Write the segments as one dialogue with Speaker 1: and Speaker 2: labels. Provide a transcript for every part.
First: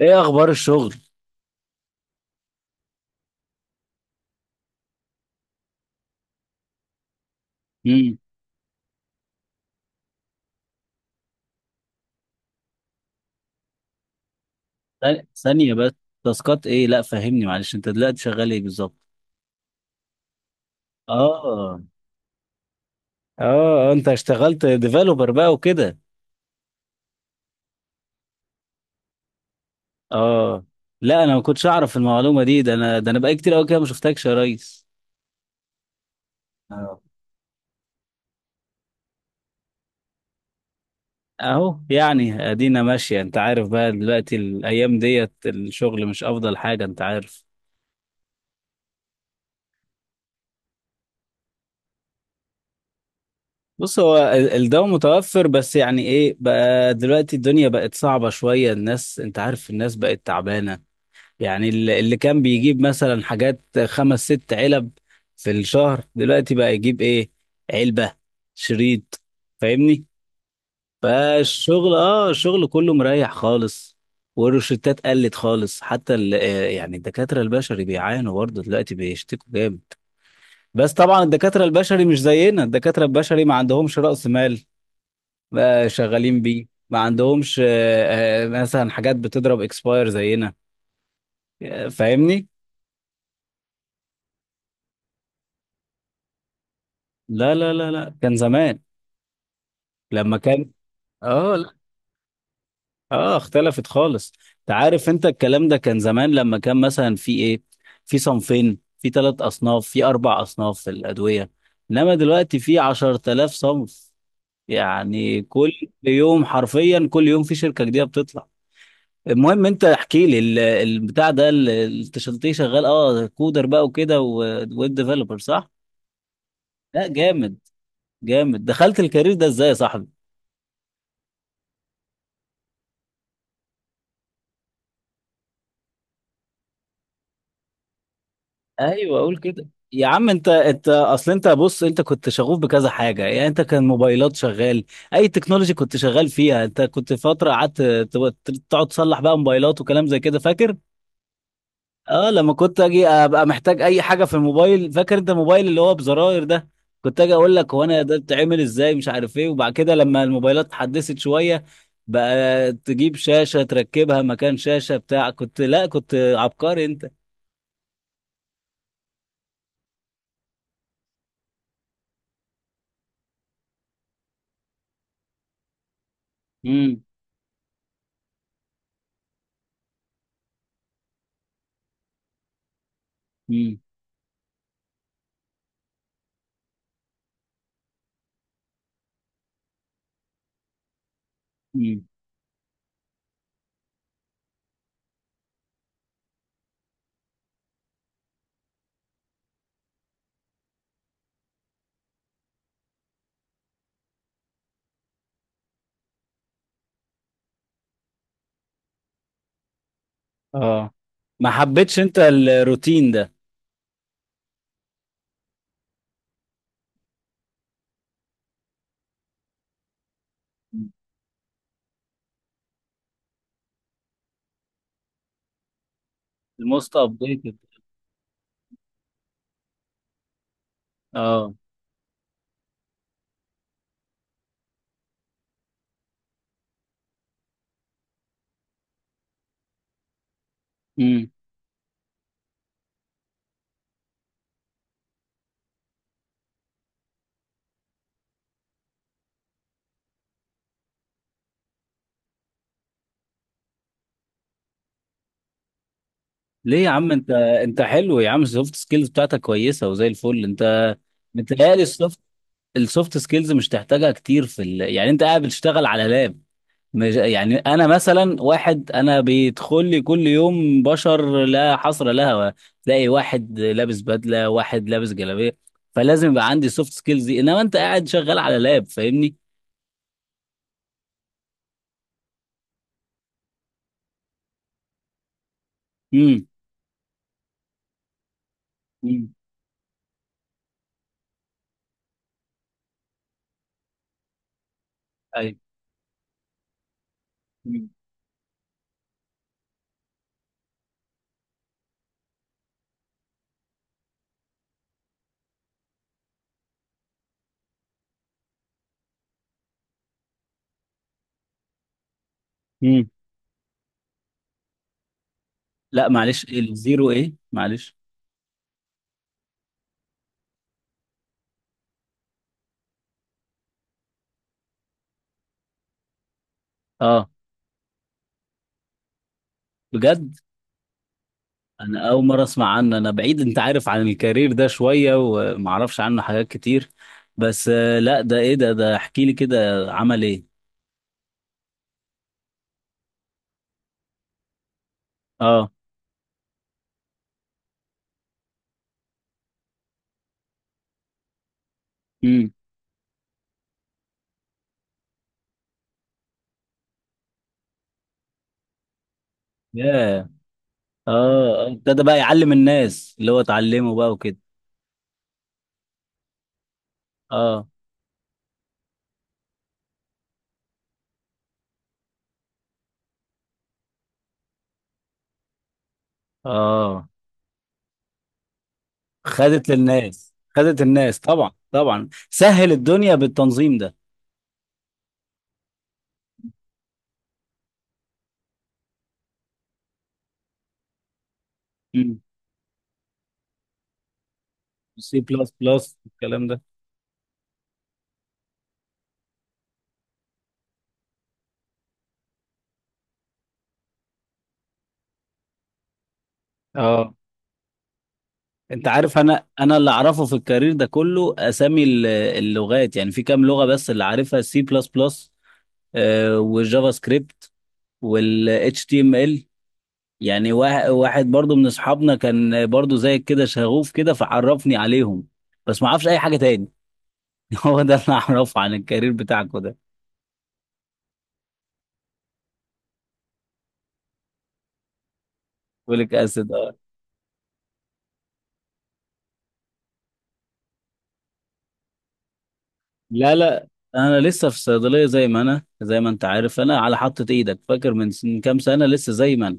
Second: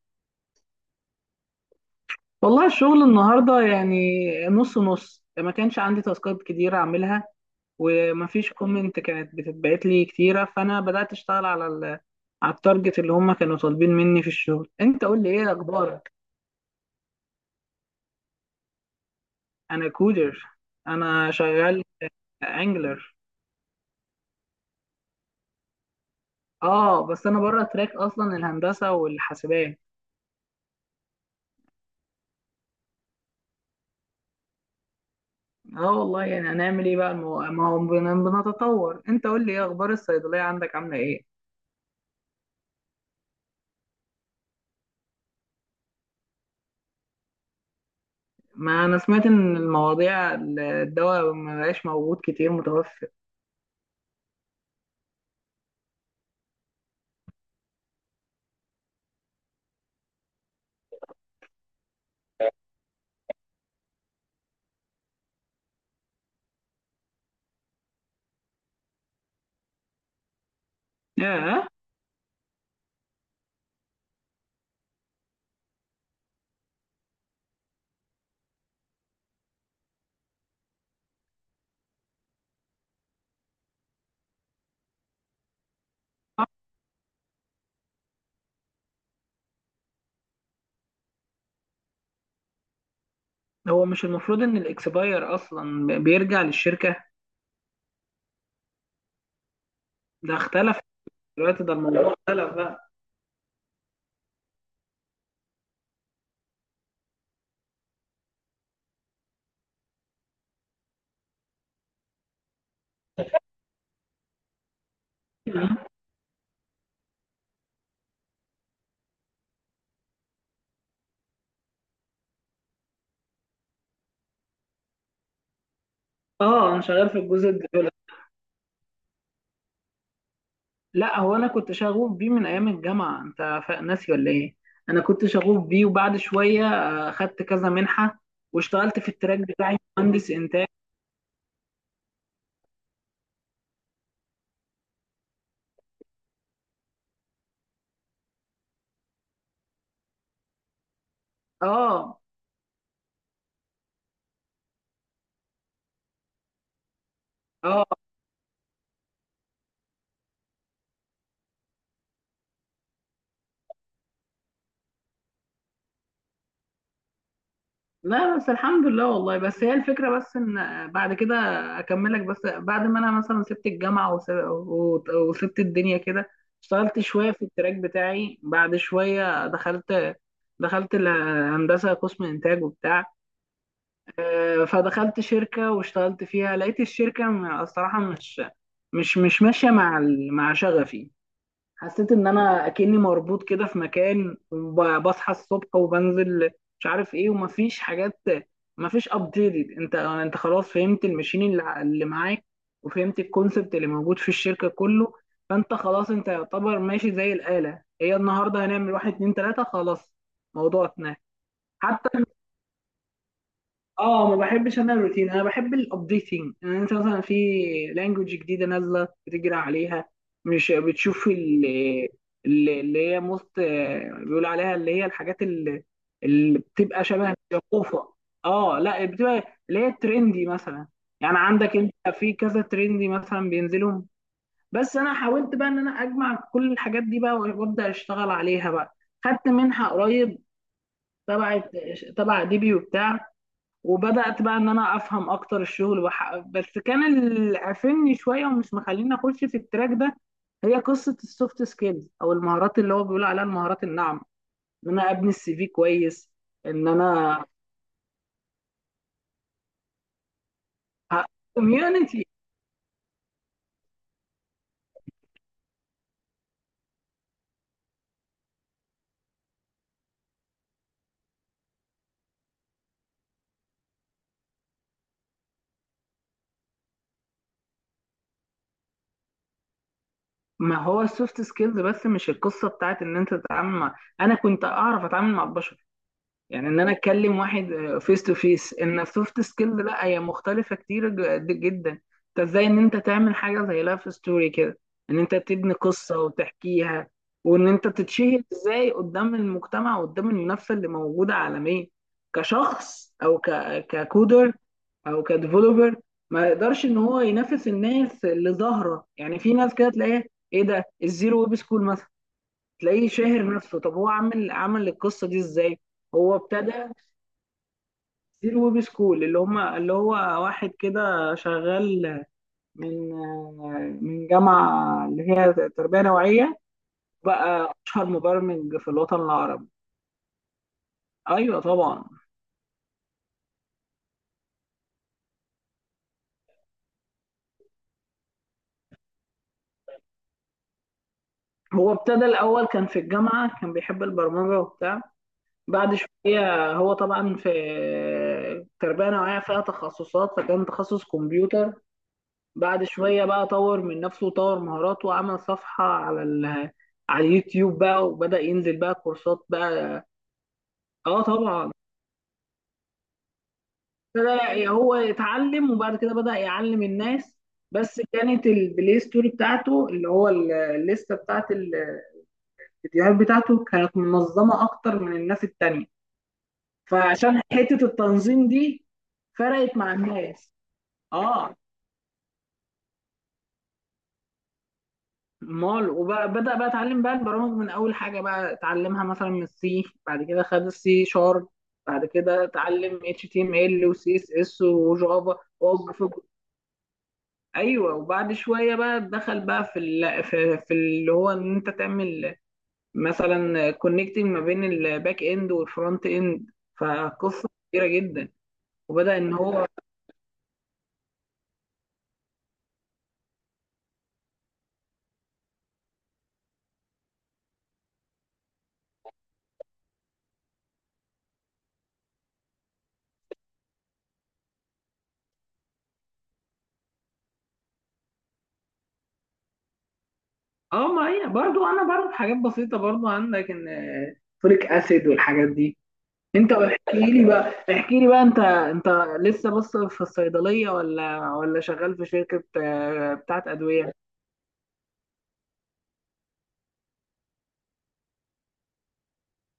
Speaker 1: ايه اخبار الشغل؟
Speaker 2: والله الشغل النهارده، يعني نص نص. ما كانش عندي تاسكات كتير اعملها،
Speaker 1: امم.
Speaker 2: ومفيش كومنت كانت بتتبعت لي كتيره، فانا بدات اشتغل على التارجت اللي هم كانوا طالبين مني في الشغل. انت قول
Speaker 1: ثانية
Speaker 2: لي ايه
Speaker 1: ثانية بس.
Speaker 2: اخبارك؟
Speaker 1: تاسكات ايه؟ لا، فهمني معلش، انت دلوقتي شغال ايه بالظبط؟
Speaker 2: انا كودر، انا
Speaker 1: اه.
Speaker 2: شغال انجلر.
Speaker 1: اه، انت اشتغلت ديفلوبر بقى وكده.
Speaker 2: اه بس انا بره تراك اصلا، الهندسه والحاسبات.
Speaker 1: اه، لا انا ما كنتش اعرف المعلومة دي، ده انا بقى كتير قوي كده ما شفتكش يا ريس.
Speaker 2: اه والله، يعني هنعمل ايه
Speaker 1: آه.
Speaker 2: بقى؟ ما هو بنتطور. انت قول لي ايه اخبار الصيدليه عندك، عامله ايه؟
Speaker 1: اهو، يعني ادينا ماشية، انت عارف بقى دلوقتي الايام ديت الشغل مش افضل حاجة انت عارف.
Speaker 2: ما انا سمعت ان المواضيع، الدواء ما بقاش موجود كتير متوفر.
Speaker 1: بص، هو الدواء متوفر، بس يعني ايه بقى دلوقتي الدنيا بقت صعبة شوية، الناس انت عارف الناس بقت تعبانة. يعني اللي كان بيجيب مثلا حاجات خمس ست علب في الشهر دلوقتي بقى يجيب ايه؟ علبة، شريط، فاهمني؟
Speaker 2: ياه.
Speaker 1: فالشغل اه الشغل كله مريح خالص. والروشتات قلت خالص، حتى يعني الدكاترة البشري بيعانوا برضه دلوقتي بيشتكوا جامد. بس طبعا الدكاترة البشري مش زينا، الدكاترة البشري ما عندهمش رأس مال بقى شغالين بيه، ما عندهمش مثلا حاجات بتضرب اكسباير زينا. فاهمني؟
Speaker 2: هو مش المفروض ان الاكسباير اصلا بيرجع للشركه؟
Speaker 1: لا لا لا لا، كان زمان
Speaker 2: ده
Speaker 1: لما كان.
Speaker 2: اختلف،
Speaker 1: اه.
Speaker 2: دلوقتي ده
Speaker 1: لا،
Speaker 2: الموضوع اختلف بقى.
Speaker 1: اه اختلفت خالص. انت عارف انت الكلام ده كان زمان لما كان مثلا في ايه، في صنفين، في ثلاث اصناف، في اربع اصناف في الادويه، انما دلوقتي في 10000 صنف. يعني كل يوم، حرفيا كل يوم في شركه جديده بتطلع. المهم انت احكي لي البتاع ده التشلتيه شغال، اه كودر بقى وكده ويب ديفلوبر صح؟
Speaker 2: اه، انا
Speaker 1: لا،
Speaker 2: شغال في الجزء
Speaker 1: جامد
Speaker 2: الديفلوب.
Speaker 1: جامد. دخلت الكارير ده ازاي يا صاحبي؟
Speaker 2: لا، هو انا كنت شغوف بيه من ايام الجامعه، انت ناسي ولا ايه؟ انا كنت شغوف بيه، وبعد شويه خدت كذا منحه، واشتغلت في
Speaker 1: ايوه اقول
Speaker 2: التراك
Speaker 1: كده،
Speaker 2: بتاعي،
Speaker 1: يا عم
Speaker 2: مهندس
Speaker 1: انت
Speaker 2: انتاج.
Speaker 1: انت اصل انت، بص انت كنت شغوف بكذا حاجه، يعني انت كان موبايلات شغال، اي تكنولوجي كنت شغال فيها، انت كنت فتره قعدت تقعد تصلح بقى موبايلات وكلام زي كده فاكر؟
Speaker 2: اه،
Speaker 1: اه، لما كنت اجي ابقى محتاج اي حاجه في الموبايل، فاكر انت الموبايل اللي هو بزراير ده، كنت اجي اقول لك هو
Speaker 2: اه.
Speaker 1: انا ده بتعمل ازاي مش عارف ايه، وبعد كده لما الموبايلات اتحدثت شويه بقى تجيب شاشه تركبها مكان شاشه بتاع، كنت لا كنت عبقري انت.
Speaker 2: لا بس الحمد لله والله. بس هي الفكرة، بس ان بعد كده اكملك. بس بعد ما انا مثلا سبت الجامعة وسبت الدنيا كده، اشتغلت شوية في التراك بتاعي، بعد شوية دخلت الهندسة، قسم انتاج وبتاع. فدخلت شركة واشتغلت فيها، لقيت الشركة الصراحة مش ماشية مع مع شغفي.
Speaker 1: امم.
Speaker 2: حسيت ان انا اكني مربوط كده في مكان، وبصحى الصبح وبنزل، مش عارف ايه، ومفيش حاجات، مفيش ابديت. انت خلاص فهمت المشين اللي اللي معاك، وفهمت الكونسبت اللي موجود في الشركة كله. فانت خلاص، انت يعتبر ماشي زي الآلة. هي النهارده هنعمل واحد، اتنين، تلاتة، خلاص. موضوع
Speaker 1: اه،
Speaker 2: اتنين.
Speaker 1: ما حبيتش انت الروتين ده.
Speaker 2: اه، ما بحبش انا الروتين، انا بحب الابديتنج. يعني انت مثلا في لانجوج جديده نازله بتجري عليها، مش بتشوف اللي هي موست، بيقول عليها اللي هي الحاجات اللي
Speaker 1: الموست
Speaker 2: بتبقى شبه
Speaker 1: ابديتد.
Speaker 2: الجفوفه. اه لا، بتبقى اللي هي الترندي مثلا. يعني
Speaker 1: اه.
Speaker 2: عندك انت في كذا ترندي مثلا بينزلهم. بس انا حاولت بقى ان انا اجمع كل الحاجات دي بقى وابدا اشتغل عليها بقى، خدت منحه قريب
Speaker 1: امم.
Speaker 2: تبع تبع ديبي وبتاع، وبدأت بقى ان انا افهم اكتر الشغل بس كان اللي قافلني شويه ومش مخليني اخش في التراك ده، هي قصه السوفت سكيلز او المهارات اللي هو بيقول عليها المهارات الناعمه، ان انا ابني السي في كويس.
Speaker 1: ليه يا
Speaker 2: ان
Speaker 1: عم انت
Speaker 2: انا
Speaker 1: انت حلو يا عم، السوفت سكيلز بتاعتك كويسه وزي الفل انت. متهيألي السوفت
Speaker 2: كوميونتي.
Speaker 1: السوفت سكيلز مش تحتاجها كتير في يعني انت قاعد بتشتغل على لاب. مش... يعني انا مثلا واحد، انا بيدخل لي كل يوم بشر لا حصر لها، تلاقي واحد لابس بدله واحد لابس جلابيه، فلازم يبقى عندي سوفت سكيلز دي، انما انت قاعد شغال على لاب فاهمني؟
Speaker 2: ما هو السوفت سكيلز، بس مش القصه بتاعت ان انت تتعامل مع، انا كنت اعرف اتعامل مع البشر.
Speaker 1: امم.
Speaker 2: يعني ان انا اتكلم واحد فيس تو فيس، ان
Speaker 1: امم.
Speaker 2: السوفت سكيل، لا، هي مختلفه كتير جدا. انت ازاي ان انت تعمل حاجه زي لايف ستوري كده، ان انت تبني قصه وتحكيها، وان انت
Speaker 1: مم.
Speaker 2: تتشهر ازاي قدام المجتمع وقدام المنافسه اللي موجوده عالميا، كشخص او ككودر او كديفلوبر. ما يقدرش ان هو ينافس الناس اللي ظاهره. يعني في ناس كده تلاقيها، ايه ده الزيرو ويب سكول مثلا، تلاقيه
Speaker 1: مم.
Speaker 2: شاهر نفسه. طب هو عامل، عمل القصه دي ازاي؟
Speaker 1: لا،
Speaker 2: هو
Speaker 1: معلش
Speaker 2: ابتدى،
Speaker 1: الزيرو ايه معلش؟
Speaker 2: دي الويب سكول اللي هم اللي هو واحد كده شغال من من جامعة اللي هي تربية نوعية،
Speaker 1: اه،
Speaker 2: بقى أشهر مبرمج في الوطن العربي.
Speaker 1: بجد؟
Speaker 2: أيوة طبعا.
Speaker 1: انا اول مره اسمع عنه، انا بعيد انت عارف عن الكارير ده شويه وما اعرفش عنه حاجات كتير. بس لا ده ايه ده احكي لي كده، عمل ايه؟
Speaker 2: هو ابتدى الأول، كان في الجامعة، كان بيحب البرمجة وبتاع.
Speaker 1: اه.
Speaker 2: بعد شوية هو طبعا في تربية نوعية فيها تخصصات، فكان تخصص كمبيوتر.
Speaker 1: امم.
Speaker 2: بعد شوية بقى طور من نفسه وطور مهاراته، وعمل صفحة على على اليوتيوب بقى، وبدأ ينزل بقى كورسات بقى.
Speaker 1: ياه.
Speaker 2: اه
Speaker 1: اه،
Speaker 2: طبعا.
Speaker 1: ابتدى بقى يعلم الناس اللي هو اتعلمه بقى وكده.
Speaker 2: بدأ هو يتعلم، وبعد كده بدأ يعلم الناس.
Speaker 1: اه.
Speaker 2: بس كانت البلاي ستوري بتاعته، اللي هو الليستة بتاعت الفيديوهات بتاعته كانت منظمة أكتر من الناس التانية،
Speaker 1: اه،
Speaker 2: فعشان حتة التنظيم دي
Speaker 1: خدت
Speaker 2: فرقت مع
Speaker 1: للناس
Speaker 2: الناس.
Speaker 1: خدت الناس، طبعا
Speaker 2: اه
Speaker 1: طبعا سهل الدنيا بالتنظيم ده.
Speaker 2: مال. وبدأ بقى اتعلم بقى البرامج، من اول حاجة بقى اتعلمها مثلا من السي، بعد كده خد السي شارب، بعد
Speaker 1: امم.
Speaker 2: كده اتعلم اتش تي ام ال وسي اس اس
Speaker 1: سي
Speaker 2: وجافا.
Speaker 1: بلس بلس الكلام ده.
Speaker 2: ايوه، وبعد شويه بقى دخل بقى في اللي هو ان انت تعمل مثلا كونكتنج ما بين الباك اند والفرونت اند،
Speaker 1: اه،
Speaker 2: فقصه كبيره جدا.
Speaker 1: انت
Speaker 2: وبدا
Speaker 1: عارف
Speaker 2: ان
Speaker 1: انا
Speaker 2: هو.
Speaker 1: انا اللي اعرفه في الكارير ده كله اسامي اللغات، يعني في كام لغه، بس اللي عارفها سي بلس بلس والجافا سكريبت والاتش تي ام ال. يعني واحد برضو من اصحابنا كان برضو زي كده شغوف كده فعرفني عليهم، بس ما اعرفش اي حاجه تاني. هو ده اللي اعرفه عن الكارير بتاعكم ده.
Speaker 2: اه ما هي برضو، انا بعرف حاجات بسيطه برضو عندك، ان فوليك اسيد والحاجات دي.
Speaker 1: فوليك
Speaker 2: انت
Speaker 1: اسيد، اه.
Speaker 2: احكي لي بقى، انت لسه بس في الصيدليه، ولا شغال في شركه
Speaker 1: لا
Speaker 2: بتاعت
Speaker 1: لا،
Speaker 2: ادويه؟
Speaker 1: انا لسه في الصيدليه زي ما انا زي ما انت عارف، انا على حطة ايدك فاكر من كام سنه لسه زي ما انا.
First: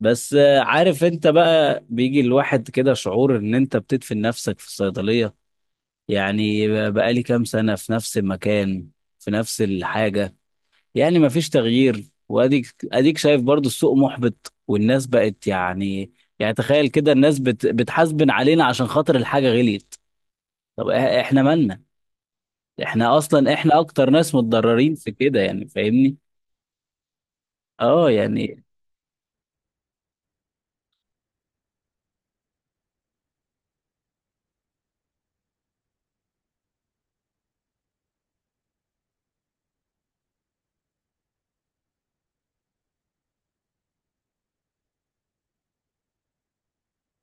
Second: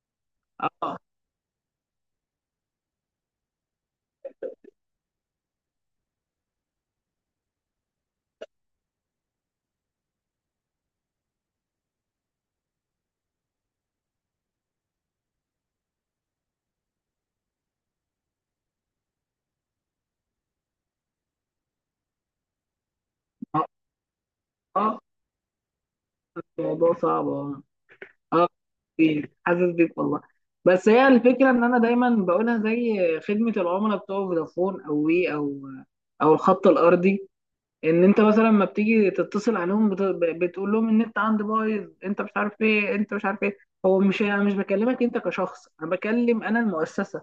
Speaker 1: بس
Speaker 2: اه،
Speaker 1: عارف، انت بقى بيجي الواحد كده شعور ان انت بتدفن نفسك في الصيدلية. يعني بقالي كام سنة في نفس المكان، في نفس الحاجة، يعني مفيش تغيير، واديك اديك شايف برضو السوق محبط والناس بقت يعني، يعني تخيل كده الناس بتحاسبن علينا عشان خاطر الحاجة غليت. طب احنا مالنا؟ احنا اصلا
Speaker 2: اه.
Speaker 1: احنا اكتر ناس متضررين
Speaker 2: آه،
Speaker 1: في كده، يعني فاهمني؟
Speaker 2: الموضوع صعب، اه.
Speaker 1: اه،
Speaker 2: آه،
Speaker 1: يعني
Speaker 2: بيك، حاسس بيك والله. بس هي الفكره ان انا دايما بقولها، زي خدمه العملاء بتوع فودافون او وي او او الخط الارضي، ان انت مثلا لما بتيجي تتصل عليهم بتقول لهم النت عندي بايظ، انت مش عارف ايه، انت مش عارف ايه. هو مش، انا مش بكلمك انت كشخص، انا بكلم، انا المؤسسه.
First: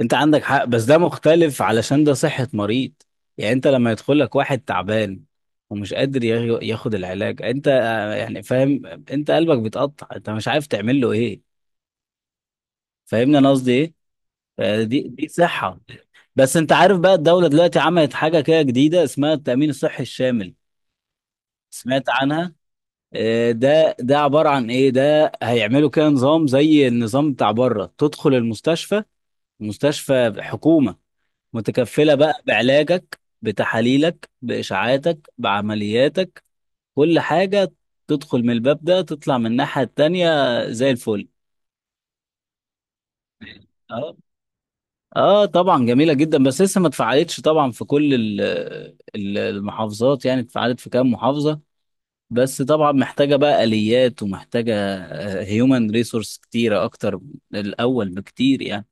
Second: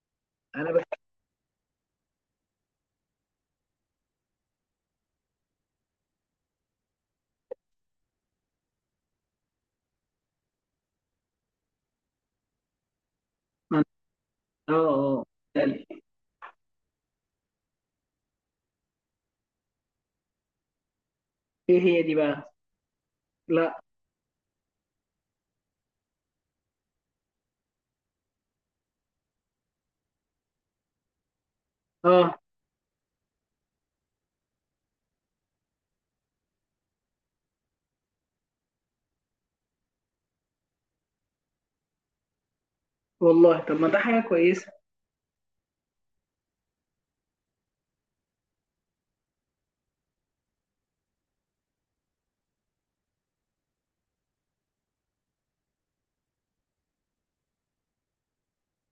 Speaker 1: انت عندك حق،
Speaker 2: انا
Speaker 1: بس ده
Speaker 2: بكلم.
Speaker 1: مختلف علشان ده صحة مريض. يعني انت لما يدخل لك واحد تعبان ومش قادر ياخد العلاج، انت يعني فاهم، انت قلبك بيتقطع، انت مش عارف تعمل له ايه، فاهمني انا قصدي
Speaker 2: اه،
Speaker 1: ايه؟
Speaker 2: اه.
Speaker 1: فدي دي
Speaker 2: آه.
Speaker 1: دي صحة.
Speaker 2: يعني،
Speaker 1: بس انت عارف بقى الدولة دلوقتي عملت حاجة كده جديدة اسمها التأمين الصحي الشامل،
Speaker 2: ايه هي
Speaker 1: سمعت
Speaker 2: دي
Speaker 1: عنها؟
Speaker 2: بقى؟ لا،
Speaker 1: ده عبارة عن ايه؟ ده هيعملوا كده نظام زي النظام بتاع بره، تدخل المستشفى، مستشفى حكومة متكفلة
Speaker 2: اه
Speaker 1: بقى بعلاجك بتحاليلك بإشعاعاتك بعملياتك، كل حاجة. تدخل من الباب ده تطلع من الناحية التانية زي الفل.
Speaker 2: والله، طب ما ده
Speaker 1: اه،
Speaker 2: حاجه كويسه.
Speaker 1: اه طبعا جميلة جدا، بس لسه ما اتفعلتش طبعا في كل المحافظات، يعني اتفعلت في كام محافظة، بس طبعا محتاجة بقى آليات ومحتاجة هيومن ريسورس كتيرة أكتر من الأول بكتير يعني.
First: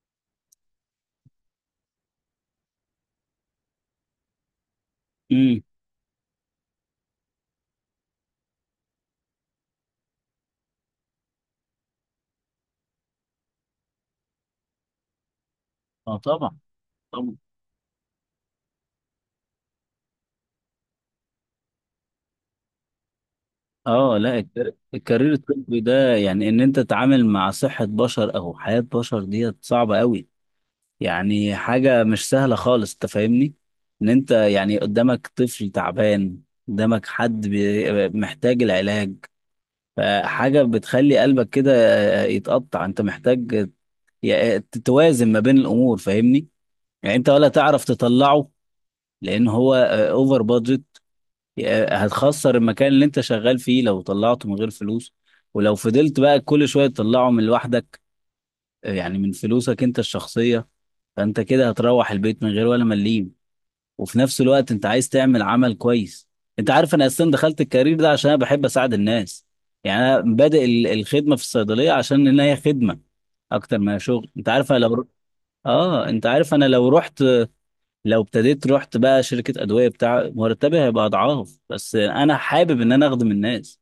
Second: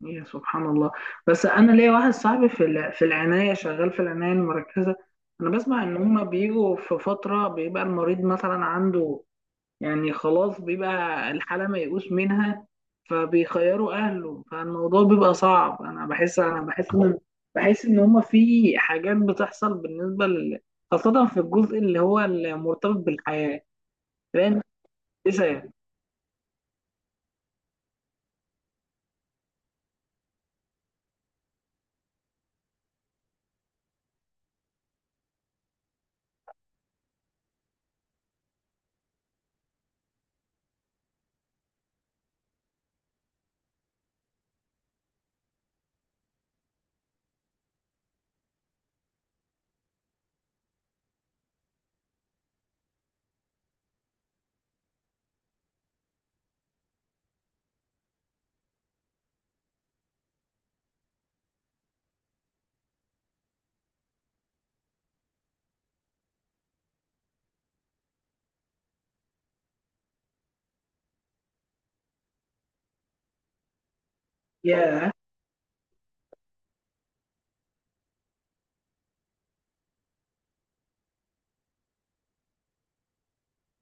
Speaker 2: يا سبحان الله. بس انا ليا واحد صاحبي في في العنايه، شغال في العنايه المركزه. انا
Speaker 1: امم.
Speaker 2: بسمع ان هما بيجوا في فتره بيبقى المريض مثلا عنده، يعني خلاص بيبقى الحاله ميؤوس منها، فبيخيروا اهله، فالموضوع بيبقى صعب. انا
Speaker 1: اه
Speaker 2: بحس
Speaker 1: طبعا،
Speaker 2: انا بحس ان
Speaker 1: طبعا.
Speaker 2: بحس ان هما في حاجات بتحصل بالنسبه خاصه في الجزء اللي هو المرتبط بالحياه.
Speaker 1: اه، لا
Speaker 2: لان
Speaker 1: الكارير
Speaker 2: لسه.
Speaker 1: الطبي ده يعني ان انت تتعامل مع صحة بشر او حياة بشر ديت صعبة قوي. يعني حاجة مش سهلة خالص انت فاهمني، ان انت يعني قدامك طفل تعبان، قدامك حد محتاج العلاج، فحاجة بتخلي قلبك كده يتقطع، انت محتاج تتوازن ما بين الامور فاهمني؟ يعني انت ولا تعرف تطلعه لان هو اوفر بادجت، هتخسر المكان اللي انت شغال فيه لو طلعته من غير فلوس، ولو فضلت بقى كل شوية تطلعه من لوحدك، يعني من فلوسك انت الشخصية، فانت كده هتروح البيت من غير ولا مليم، وفي نفس الوقت انت عايز تعمل عمل كويس. انت عارف انا اصلا دخلت الكارير ده عشان انا بحب اساعد الناس، يعني انا بادئ الخدمة في الصيدلية عشان ان هي خدمة اكتر ما هي شغل،
Speaker 2: يا
Speaker 1: انت عارف انا لو رحت، لو ابتديت رحت بقى شركة أدوية، بتاع مرتبي هيبقى أضعاف، بس أنا حابب إن أنا أخدم الناس،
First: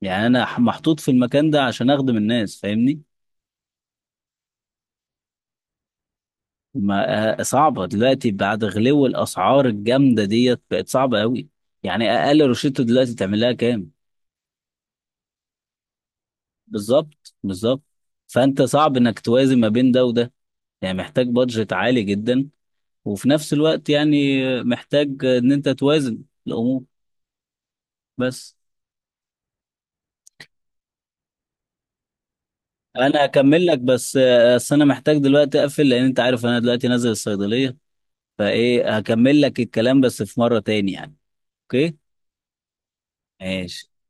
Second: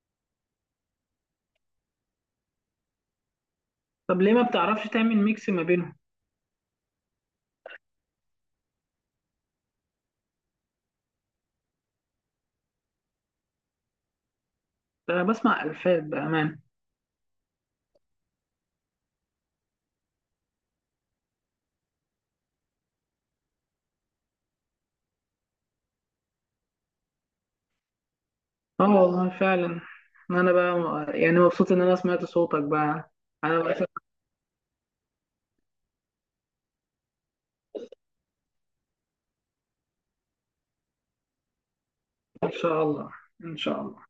Speaker 1: يعني أنا محطوط في المكان ده عشان أخدم الناس فاهمني؟
Speaker 2: طب ليه ما بتعرفش تعمل ميكس ما بينهم؟
Speaker 1: ما صعبة دلوقتي بعد غلو الأسعار الجامدة ديت بقت صعبة أوي، يعني أقل روشته دلوقتي تعمل لها كام؟
Speaker 2: ده انا بسمع الفاظ بامان.
Speaker 1: بالظبط، بالظبط. فأنت صعب إنك توازن ما بين ده وده، يعني محتاج بادجت عالي جدا، وفي نفس الوقت يعني محتاج إن أنت توازن الأمور بس.
Speaker 2: اه والله فعلا. انا بقى يعني مبسوط ان انا سمعت صوتك بقى.
Speaker 1: انا
Speaker 2: على
Speaker 1: هكمل لك،
Speaker 2: وقتك.
Speaker 1: بس بس انا محتاج دلوقتي اقفل لان انت عارف انا دلوقتي نازل الصيدلية، فايه هكمل لك الكلام بس في مرة تاني يعني. اوكي.
Speaker 2: ان شاء الله. ان شاء
Speaker 1: ماشي.
Speaker 2: الله.